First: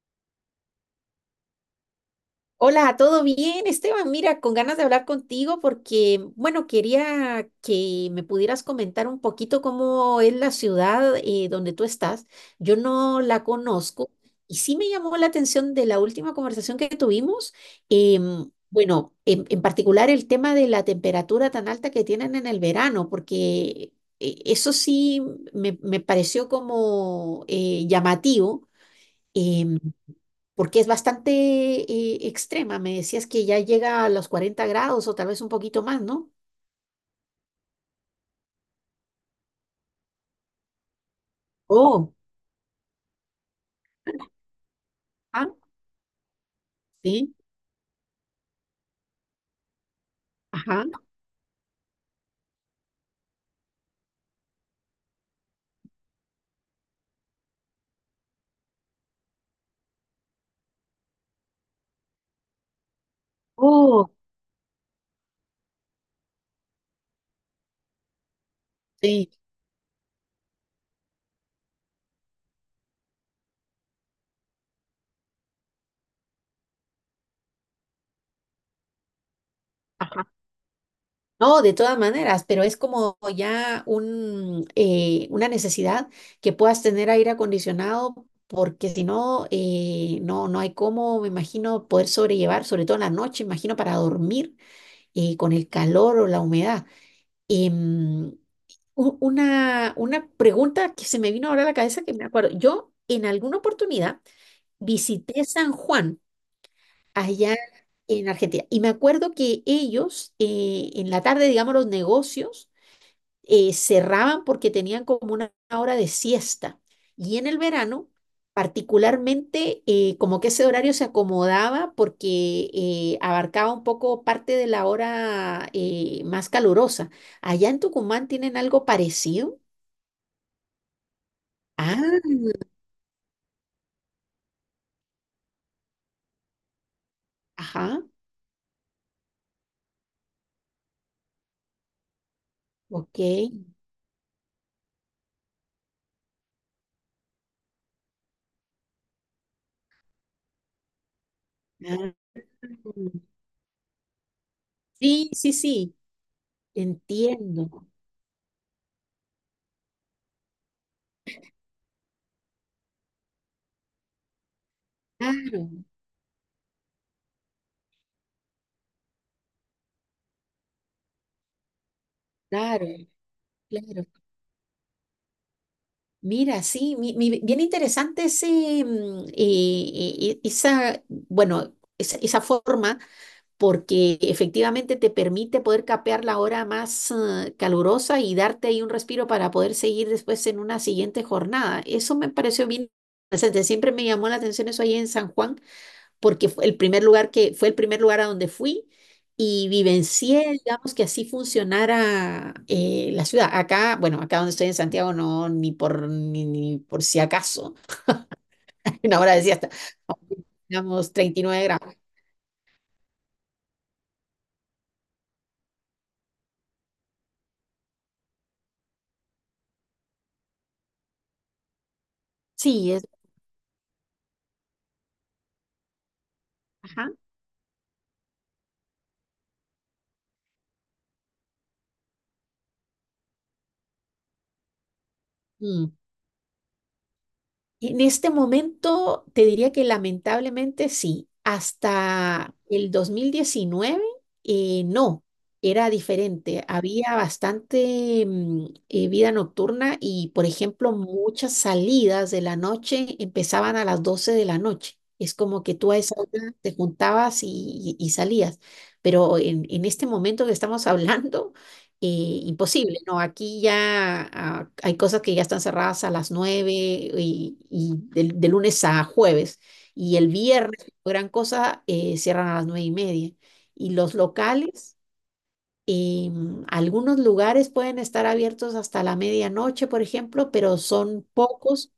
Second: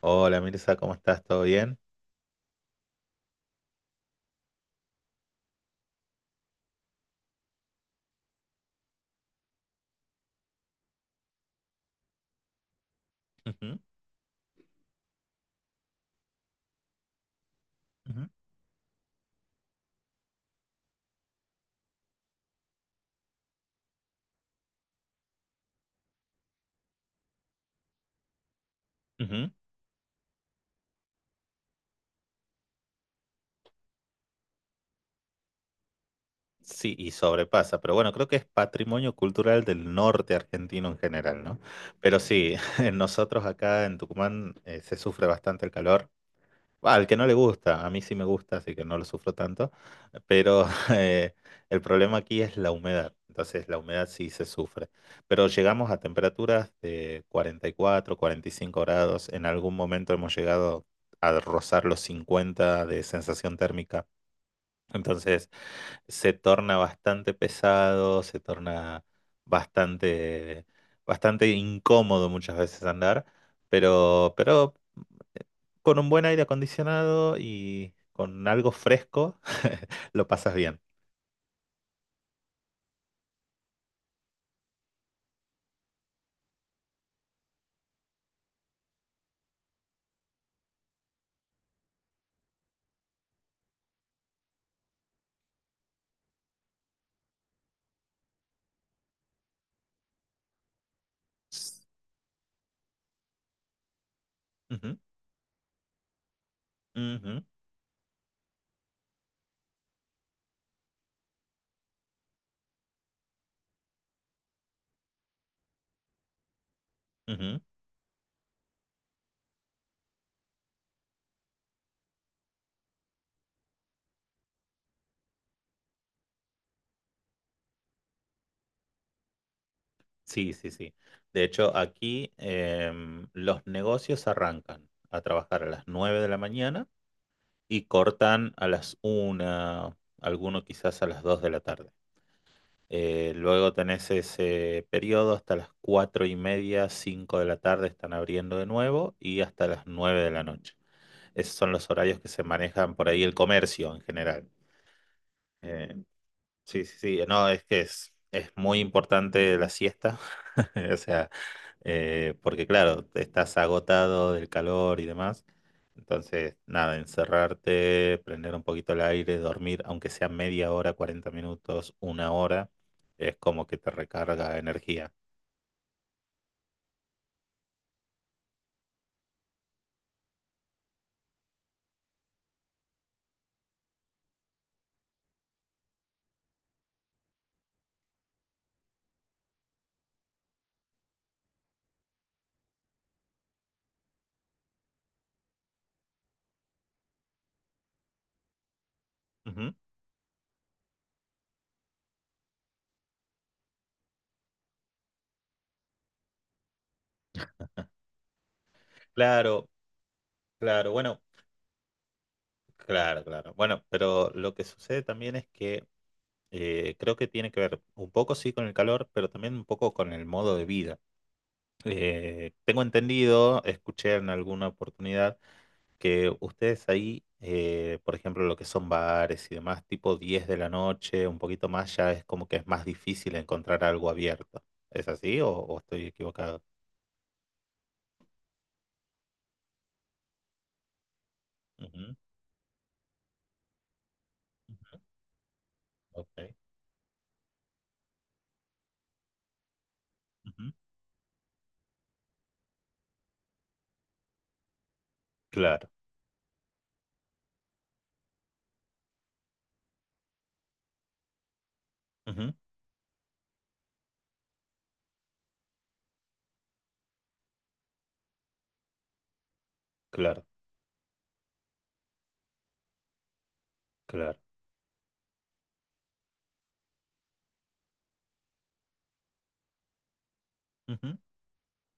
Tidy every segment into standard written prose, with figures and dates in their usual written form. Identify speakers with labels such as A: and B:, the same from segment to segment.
A: Hola Mirza, ¿cómo estás? ¿Todo bien?
B: Hola, ¿todo bien, Esteban? Mira, con ganas de hablar contigo porque, bueno, quería que me pudieras comentar un poquito cómo es la ciudad donde tú estás. Yo no la
A: Ujú,
B: conozco y sí me llamó la atención de la última conversación que tuvimos.
A: ujú,
B: Bueno, en particular el tema de la temperatura tan alta que tienen en el verano, porque eso sí me pareció como llamativo.
A: ujú.
B: em, Porque es bastante extrema. Me decías que ya llega a los 40 grados o tal vez un poquito más, ¿no?
A: Sí, y sobrepasa, pero bueno, creo que es patrimonio cultural del norte argentino en general, ¿no?
B: Oh,
A: Pero sí, nosotros acá en Tucumán se sufre
B: ah,
A: bastante el calor. Bah, al que no le
B: sí,
A: gusta, a mí sí me gusta, así que no lo sufro tanto, pero
B: ajá,
A: eh, el problema aquí es la humedad, entonces la humedad sí se sufre, pero llegamos a temperaturas de 40, 44, 45 grados, en algún momento hemos llegado a rozar los 50 de sensación térmica,
B: oh,
A: entonces se torna bastante pesado, se torna
B: sí,
A: bastante, bastante incómodo muchas veces andar. Pero con un buen aire acondicionado y con algo fresco,
B: ajá.
A: lo pasas bien.
B: No, de todas maneras, pero es como ya una necesidad que puedas tener aire acondicionado, porque si no, no hay cómo, me imagino, poder sobrellevar, sobre todo en la noche, imagino, para dormir con el calor o la humedad. Em, una pregunta que se me vino ahora a la cabeza que me acuerdo. Yo en alguna oportunidad
A: Ujú,
B: visité San Juan
A: ujú,
B: allá en Argentina y me acuerdo que ellos en la tarde, digamos, los negocios cerraban porque tenían como una hora de siesta y en el
A: ujú.
B: verano. Particularmente, como que ese horario se acomodaba porque abarcaba un poco parte de la hora más calurosa. ¿Allá en Tucumán tienen algo parecido?
A: Sí, sí, sí. De hecho,
B: Ah,
A: aquí los negocios arrancan a trabajar a las 9 de la mañana y
B: ajá,
A: cortan a las una, alguno quizás a las 2 de la tarde.
B: ok.
A: Luego tenés ese periodo hasta las 4 y media, 5 de la tarde están abriendo de nuevo y hasta las 9 de la noche. Esos son los horarios que
B: Ah,
A: se manejan por ahí el comercio en general.
B: sí, sí, sí,
A: Eh, sí, sí, sí. No,
B: entiendo.
A: es muy importante la siesta. O sea, porque claro, estás agotado del calor y demás.
B: Claro,
A: Entonces, nada, encerrarte, prender un poquito el aire, dormir, aunque sea media hora, 40 minutos, una hora,
B: claro,
A: es como que te
B: claro.
A: recarga energía.
B: Mira, sí, bien interesante ese, mm, esa, bueno, esa forma, porque efectivamente te permite poder capear la hora más calurosa y darte ahí un respiro para poder seguir después en una siguiente jornada. Eso me pareció bien interesante. Siempre me llamó la atención eso ahí en San Juan porque fue el primer lugar a donde fui y
A: Ujú.
B: vivencié, digamos, que así funcionara la ciudad. Acá, bueno, acá donde estoy en Santiago, no, ni por si acaso, una hora decía
A: Claro,
B: hasta,
A: claro,
B: digamos,
A: bueno,
B: 39 grados.
A: claro, claro. Bueno, pero lo que sucede también es que creo que tiene que ver un poco sí con el calor, pero también un poco con el modo de vida. Tengo
B: Sí, es,
A: entendido, escuché en alguna oportunidad que ustedes
B: ajá.
A: ahí, por ejemplo, lo que son bares y demás, tipo 10 de la noche, un poquito más, ya es como que es más difícil encontrar algo abierto. ¿Es así o estoy equivocado?
B: En este momento te diría que lamentablemente sí,
A: Ujú,
B: hasta el 2019
A: ujú,
B: no, era
A: ok,
B: diferente, había bastante vida nocturna y por
A: ujú,
B: ejemplo muchas salidas de la noche empezaban a las 12 de la noche, es como que
A: claro,
B: tú a esa hora te juntabas y salías, pero en este momento que estamos hablando eh,
A: ujú,
B: imposible, ¿no? Aquí ya ah, hay cosas que ya están cerradas a las 9 y de lunes a jueves. Y el
A: claro,
B: viernes, gran cosa, cierran a las 9 y media. Y los
A: claro,
B: locales, algunos lugares pueden estar abiertos hasta la medianoche, por ejemplo, pero
A: ujú,
B: son pocos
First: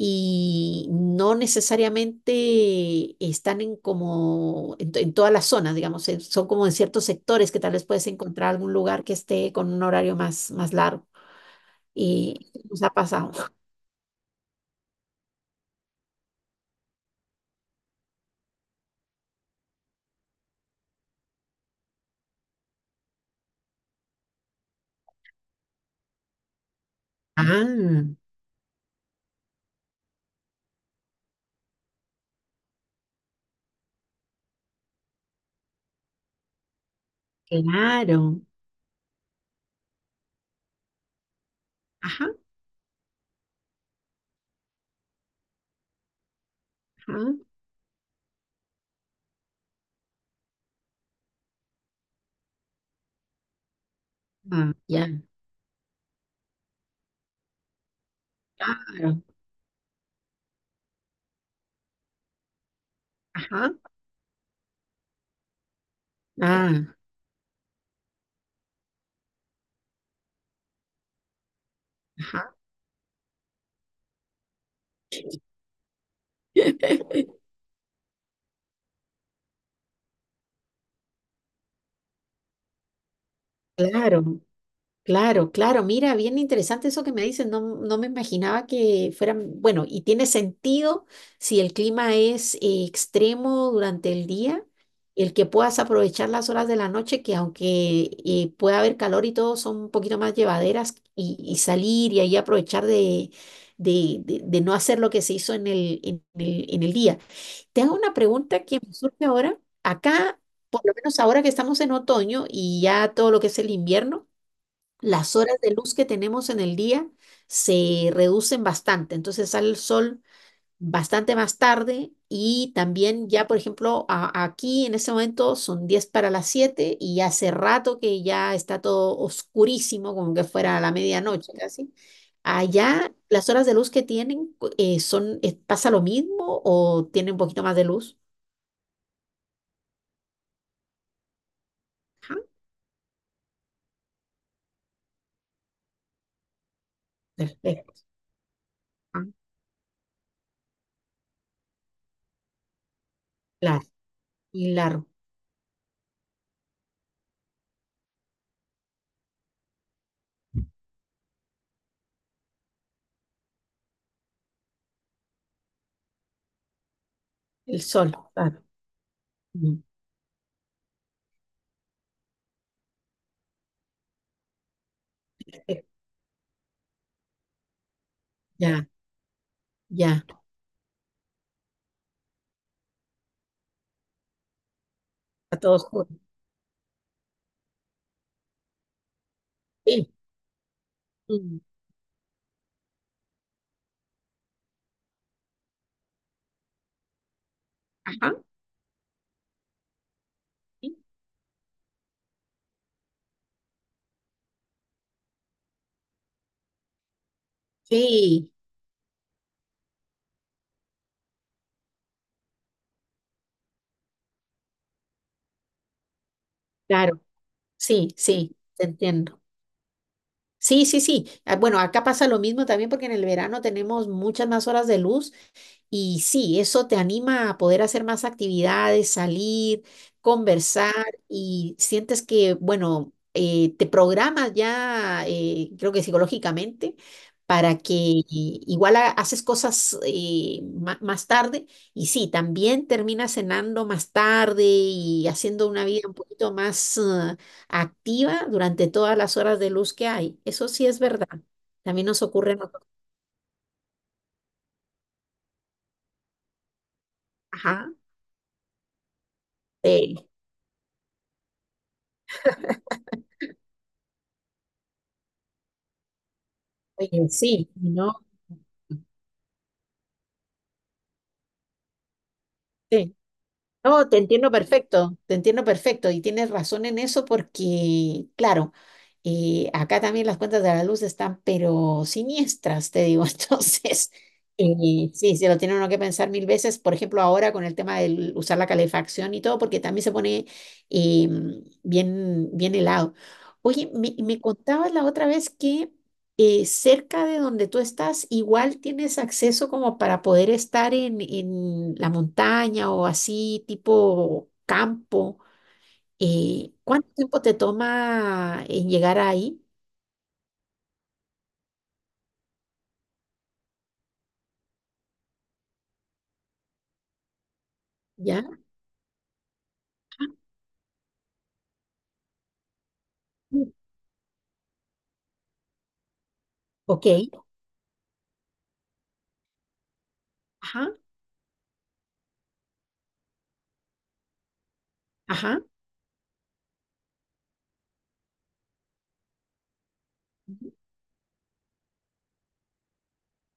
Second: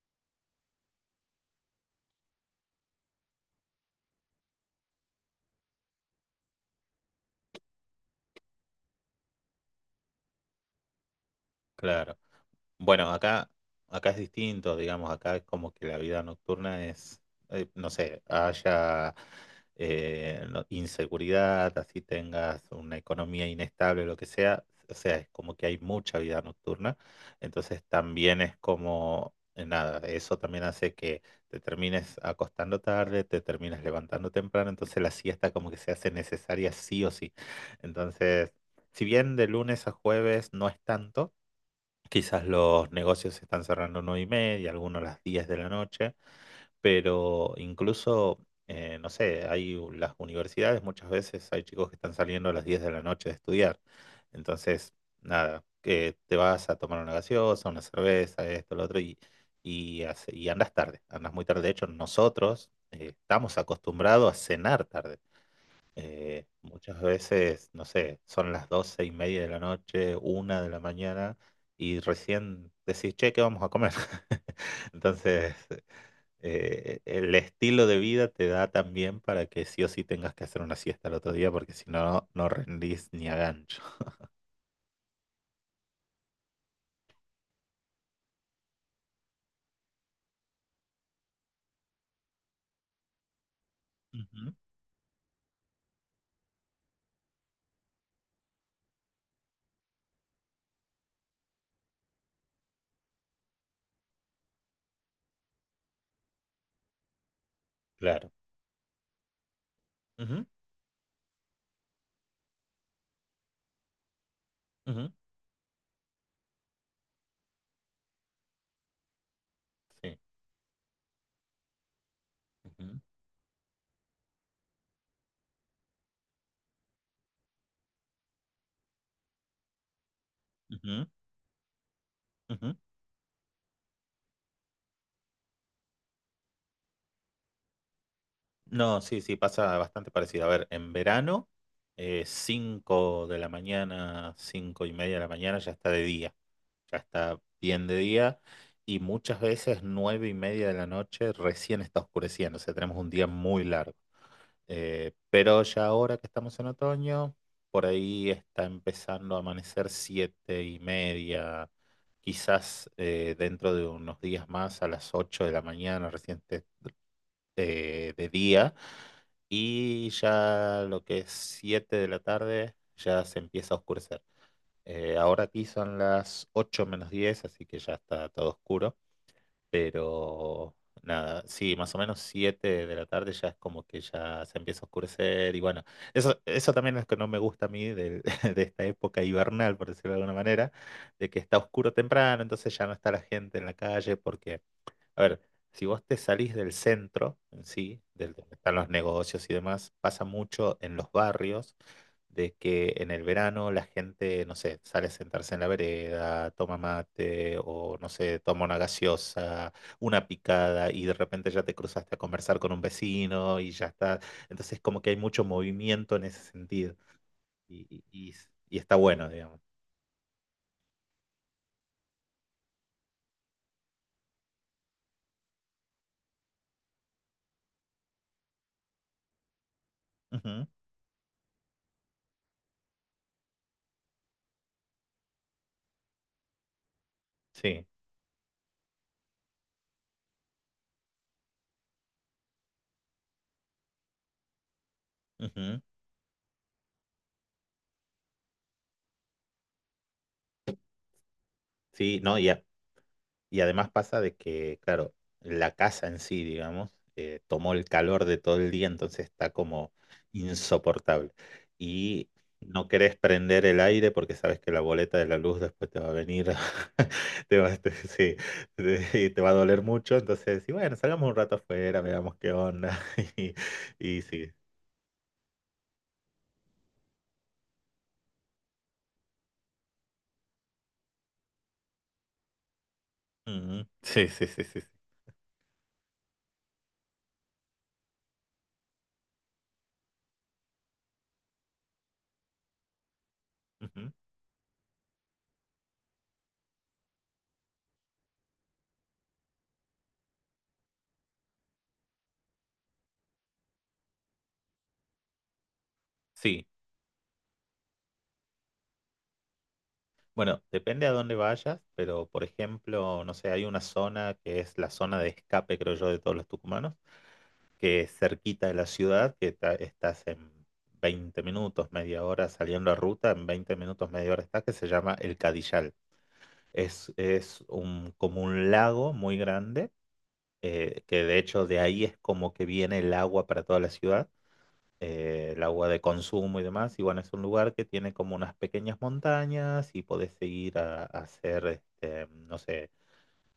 B: y no necesariamente están en como en, to- en todas las zonas, digamos, son como en ciertos sectores que tal vez puedes encontrar algún lugar que esté con un horario más largo.
A: claro.
B: Y nos ha
A: Bueno,
B: pasado.
A: acá, acá es distinto, digamos, acá es como que la vida nocturna es, no sé, haya inseguridad, así tengas una economía inestable, lo que sea, o sea, es como que hay mucha vida nocturna, entonces
B: Ah,
A: también es como, nada, eso también hace que te termines acostando tarde, te termines levantando temprano, entonces la siesta como que se hace necesaria sí o sí.
B: claro.
A: Entonces, si bien de lunes a jueves no es tanto,
B: Ajá,
A: quizás los negocios se están cerrando nueve y media, algunos a las 10 de la noche,
B: ajá,
A: pero incluso, no sé, las universidades, muchas veces hay chicos que están saliendo a las 10 de la noche de estudiar.
B: ah,
A: Entonces,
B: ya,
A: nada, que te vas a tomar una gaseosa, una cerveza, esto, lo otro, y,
B: claro.
A: y andas tarde, andas muy tarde. De hecho, nosotros estamos
B: Ajá,
A: acostumbrados a cenar tarde.
B: ah,
A: Muchas veces, no sé, son las doce y media de la noche, una de la mañana, y
B: ajá.
A: recién decís, che, ¿qué vamos a comer? Entonces, el estilo de vida te da también para que sí o sí tengas que hacer una siesta al otro día, porque si no, no rendís ni a gancho.
B: Claro. Claro, claro, mira, bien interesante eso que me dices, no, no me imaginaba que fueran, bueno, y tiene sentido si el clima es extremo durante el
A: Ujú,
B: día, el que puedas aprovechar las horas de la noche, que aunque pueda haber calor y todo, son un poquito más llevaderas y salir y ahí aprovechar de no hacer lo que se hizo en el día. Te hago una
A: claro.
B: pregunta que me surge ahora, acá,
A: Ujú,
B: por lo menos ahora que estamos en otoño y ya todo lo que es el invierno
A: ujú,
B: las horas de luz que tenemos en el día se reducen bastante. Entonces sale el
A: sí.
B: sol bastante más tarde y
A: Ujú,
B: también ya, por ejemplo, aquí en este momento son 10 para las 7 y ya hace rato que ya está todo oscurísimo, como que fuera a la
A: ujú,
B: medianoche casi.
A: ujú.
B: Allá las horas de luz que tienen ¿pasa lo mismo o tienen un poquito más de luz?
A: No, sí, sí, pasa bastante parecido. A ver, en verano,
B: Ajá,
A: 5 de la mañana, 5 y media de la mañana ya está de día, ya está bien
B: perfecto.
A: de día y
B: Ah,
A: muchas veces 9 y media de la noche recién está oscureciendo, o sea, tenemos un día muy
B: claro,
A: largo.
B: y largo,
A: Pero ya ahora que estamos en otoño, por ahí está empezando a amanecer 7 y media, quizás dentro de unos días más a las 8 de la mañana
B: el sol,
A: de
B: claro.
A: día
B: Mm,
A: y ya lo que es 7 de la tarde ya se empieza a oscurecer. Ahora aquí
B: perfecto.
A: son las 8 menos 10 así que ya está todo
B: Ya,
A: oscuro.
B: ya,
A: Pero nada, sí, más o menos 7 de la tarde ya es como que ya se empieza a oscurecer.
B: a
A: Y bueno,
B: todos.
A: eso también es lo que no me gusta a mí de, esta época hibernal, por
B: Sí.
A: decirlo de alguna manera, de que está
B: Mm.
A: oscuro temprano, entonces ya no está la gente en la calle porque a ver, si vos te salís del centro en sí,
B: Ajá.
A: del donde están los negocios y demás, pasa mucho en
B: Sí,
A: los barrios de que en el verano la gente, no sé, sale a sentarse en la vereda, toma mate o no sé,
B: sí,
A: toma una gaseosa, una picada y de repente ya te cruzaste a conversar con un vecino y ya está. Entonces como que hay mucho movimiento en ese sentido
B: claro.
A: y,
B: Sí,
A: y-
B: sí,
A: y
B: te
A: está bueno,
B: entiendo.
A: digamos.
B: Sí, sí, sí. Ah, bueno, acá pasa lo mismo también porque en el verano tenemos muchas más horas de luz. Y sí, eso te anima a poder hacer más actividades, salir,
A: Ujú,
B: conversar y sientes que, bueno, te programas ya, creo que psicológicamente, para
A: sí,
B: que i- igual haces cosas más tarde y sí, también terminas cenando más tarde y haciendo
A: ujú,
B: una vida un poquito más activa durante todas las horas de luz que hay. Eso sí es verdad. También
A: sí,
B: nos
A: no,
B: ocurre a
A: ya.
B: nosotros.
A: Y además pasa de que, claro, la casa en sí, digamos, tomó el
B: Ajá.
A: calor de todo el día, entonces está como
B: Sí.
A: insoportable. Y no querés prender el aire porque sabes que la boleta de la luz después te va a venir,
B: Oye, sí, y no,
A: sí, te, y te va a doler mucho. Entonces, sí, bueno, salgamos un rato afuera, veamos qué onda.
B: sí.
A: Y,
B: No,
A: y sí.
B: te entiendo perfecto y tienes razón en eso porque, claro, acá también las cuentas de la luz están pero siniestras, te digo,
A: Ujú.
B: entonces,
A: Sí, sí, sí, sí. Sí,
B: sí, se lo tiene uno que pensar 1000 veces, por ejemplo, ahora con el tema de usar la calefacción y todo, porque también se pone eh, bien, bien helado. Oye,
A: ujú.
B: me contabas la otra vez que cerca de donde tú estás, igual tienes acceso como para poder estar en la montaña o así, tipo campo.
A: Sí,
B: ¿Cuánto tiempo te toma en llegar ahí?
A: bueno, depende a dónde vayas, pero por ejemplo, no sé, hay una zona que es la zona de escape, creo yo, de todos los tucumanos, que es
B: ¿Ya?
A: cerquita de la ciudad, que estás
B: Ah,
A: en 20 minutos, media hora saliendo a ruta, en
B: mm,
A: 20 minutos, media hora estás, que se llama El Cadillal.
B: ok.
A: Es un, como un lago muy grande,
B: Ajá,
A: que de hecho de ahí es como que viene el agua para toda la ciudad
B: ajá.
A: el agua de consumo y demás. Y bueno, es un lugar que tiene como unas pequeñas montañas y podés seguir a hacer, este, no sé,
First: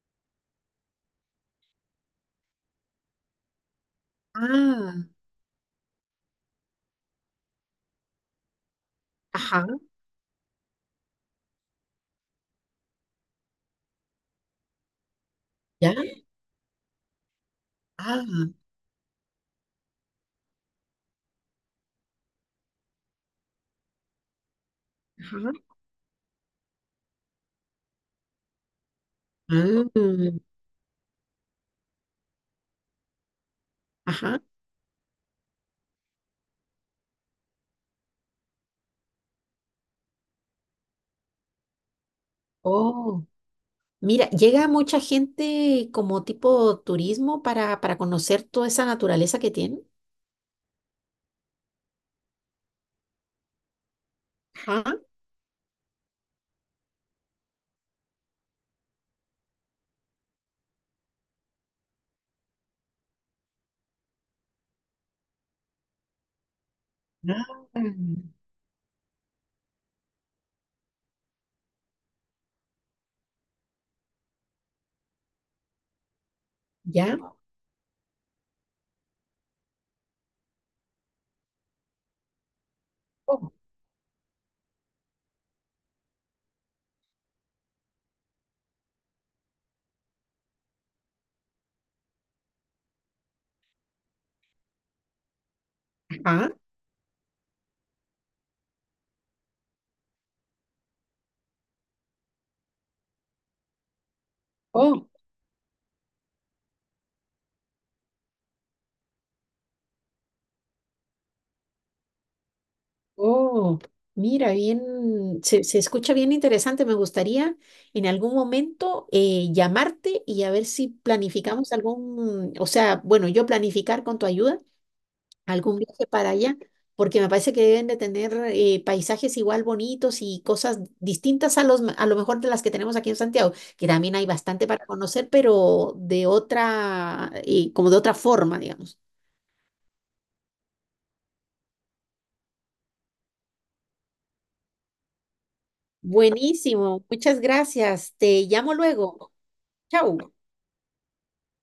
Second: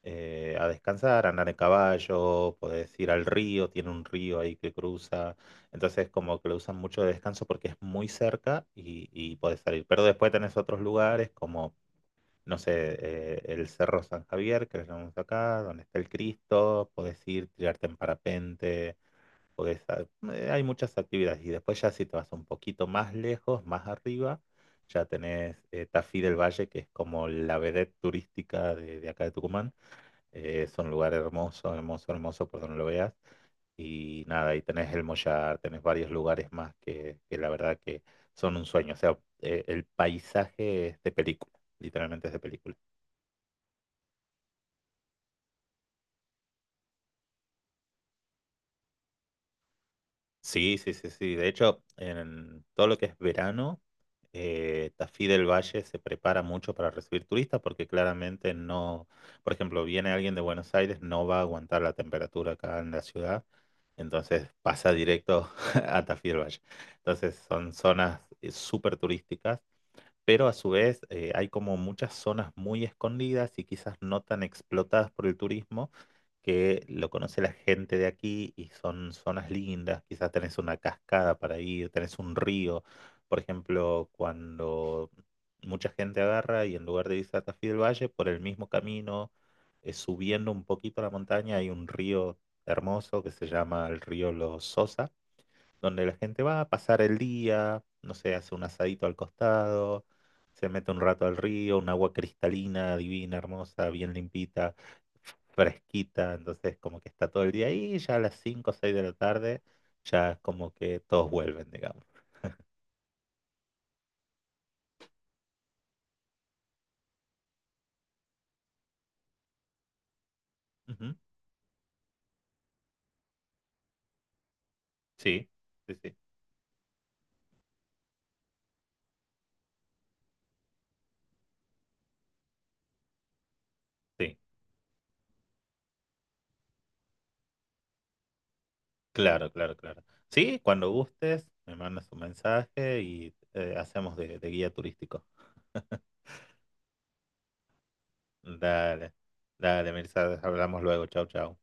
A: a descansar, a andar en caballo, podés ir al río, tiene un río ahí que
B: Ah,
A: cruza. Entonces como que lo usan mucho de descanso porque es muy cerca y podés
B: ajá,
A: salir. Pero después tenés otros lugares como... No sé, el Cerro San Javier, que lo llamamos acá, donde está
B: ya.
A: el Cristo, podés ir, tirarte en
B: Ah,
A: parapente, porque sa- hay muchas actividades. Y después ya si te vas un poquito más lejos, más arriba, ya
B: ajá.
A: tenés Tafí del Valle, que es como la vedette turística de acá de Tucumán.
B: Mm,
A: Es un lugar hermoso, hermoso, hermoso, por donde lo veas. Y
B: ajá.
A: nada, ahí tenés El Mollar, tenés varios lugares más que la verdad que son un sueño. O sea, el paisaje es de película, literalmente es de película.
B: Oh. Mira, llega mucha gente como tipo turismo para conocer toda esa naturaleza que tienen.
A: Sí, sí, sí, sí. De hecho, en todo lo que es verano,
B: Ajá.
A: Tafí del Valle se prepara mucho para recibir turistas porque claramente no, por ejemplo, viene alguien de Buenos Aires, no va a aguantar la temperatura acá en la ciudad, entonces pasa directo a Tafí del Valle. Entonces son
B: Ah.
A: zonas súper turísticas pero a su vez hay como muchas zonas muy escondidas y quizás no tan explotadas por el turismo que lo
B: Ya.
A: conoce la gente de aquí y son zonas lindas, quizás tenés una cascada para ir, tenés un río, por
B: Oh,
A: ejemplo, cuando mucha gente agarra y en lugar de irse a Tafí del Valle, por el mismo camino, subiendo un poquito la montaña, hay un río hermoso que se llama el río Los Sosa donde la gente
B: ajá.
A: va a pasar el día, no sé, hace un asadito al costado, se mete un rato al río, un agua cristalina, divina, hermosa, bien limpita,
B: Oh,
A: fresquita, entonces como que está todo el día ahí, y ya a las 5 o 6 de la tarde, ya es como que todos vuelven, digamos.
B: oh. Mira, bien, se escucha bien interesante. Me gustaría en algún momento llamarte y a ver si
A: Ujú.
B: planificamos algún, o sea, bueno, yo planificar con tu ayuda
A: Sí,
B: algún
A: sí,
B: viaje
A: sí,
B: para allá, porque me parece que deben de tener paisajes igual bonitos y cosas distintas a los, a lo mejor de las que tenemos aquí en Santiago, que también hay
A: sí,
B: bastante para conocer, pero de otra, como de otra forma, digamos.
A: claro, claro, claro. Sí, cuando gustes, me mandas un mensaje y hacemos de guía turístico.
B: Buenísimo, muchas gracias. Te llamo
A: Dale,
B: luego.
A: dale,
B: Chau.
A: Mirza, hablamos luego, chau, chau.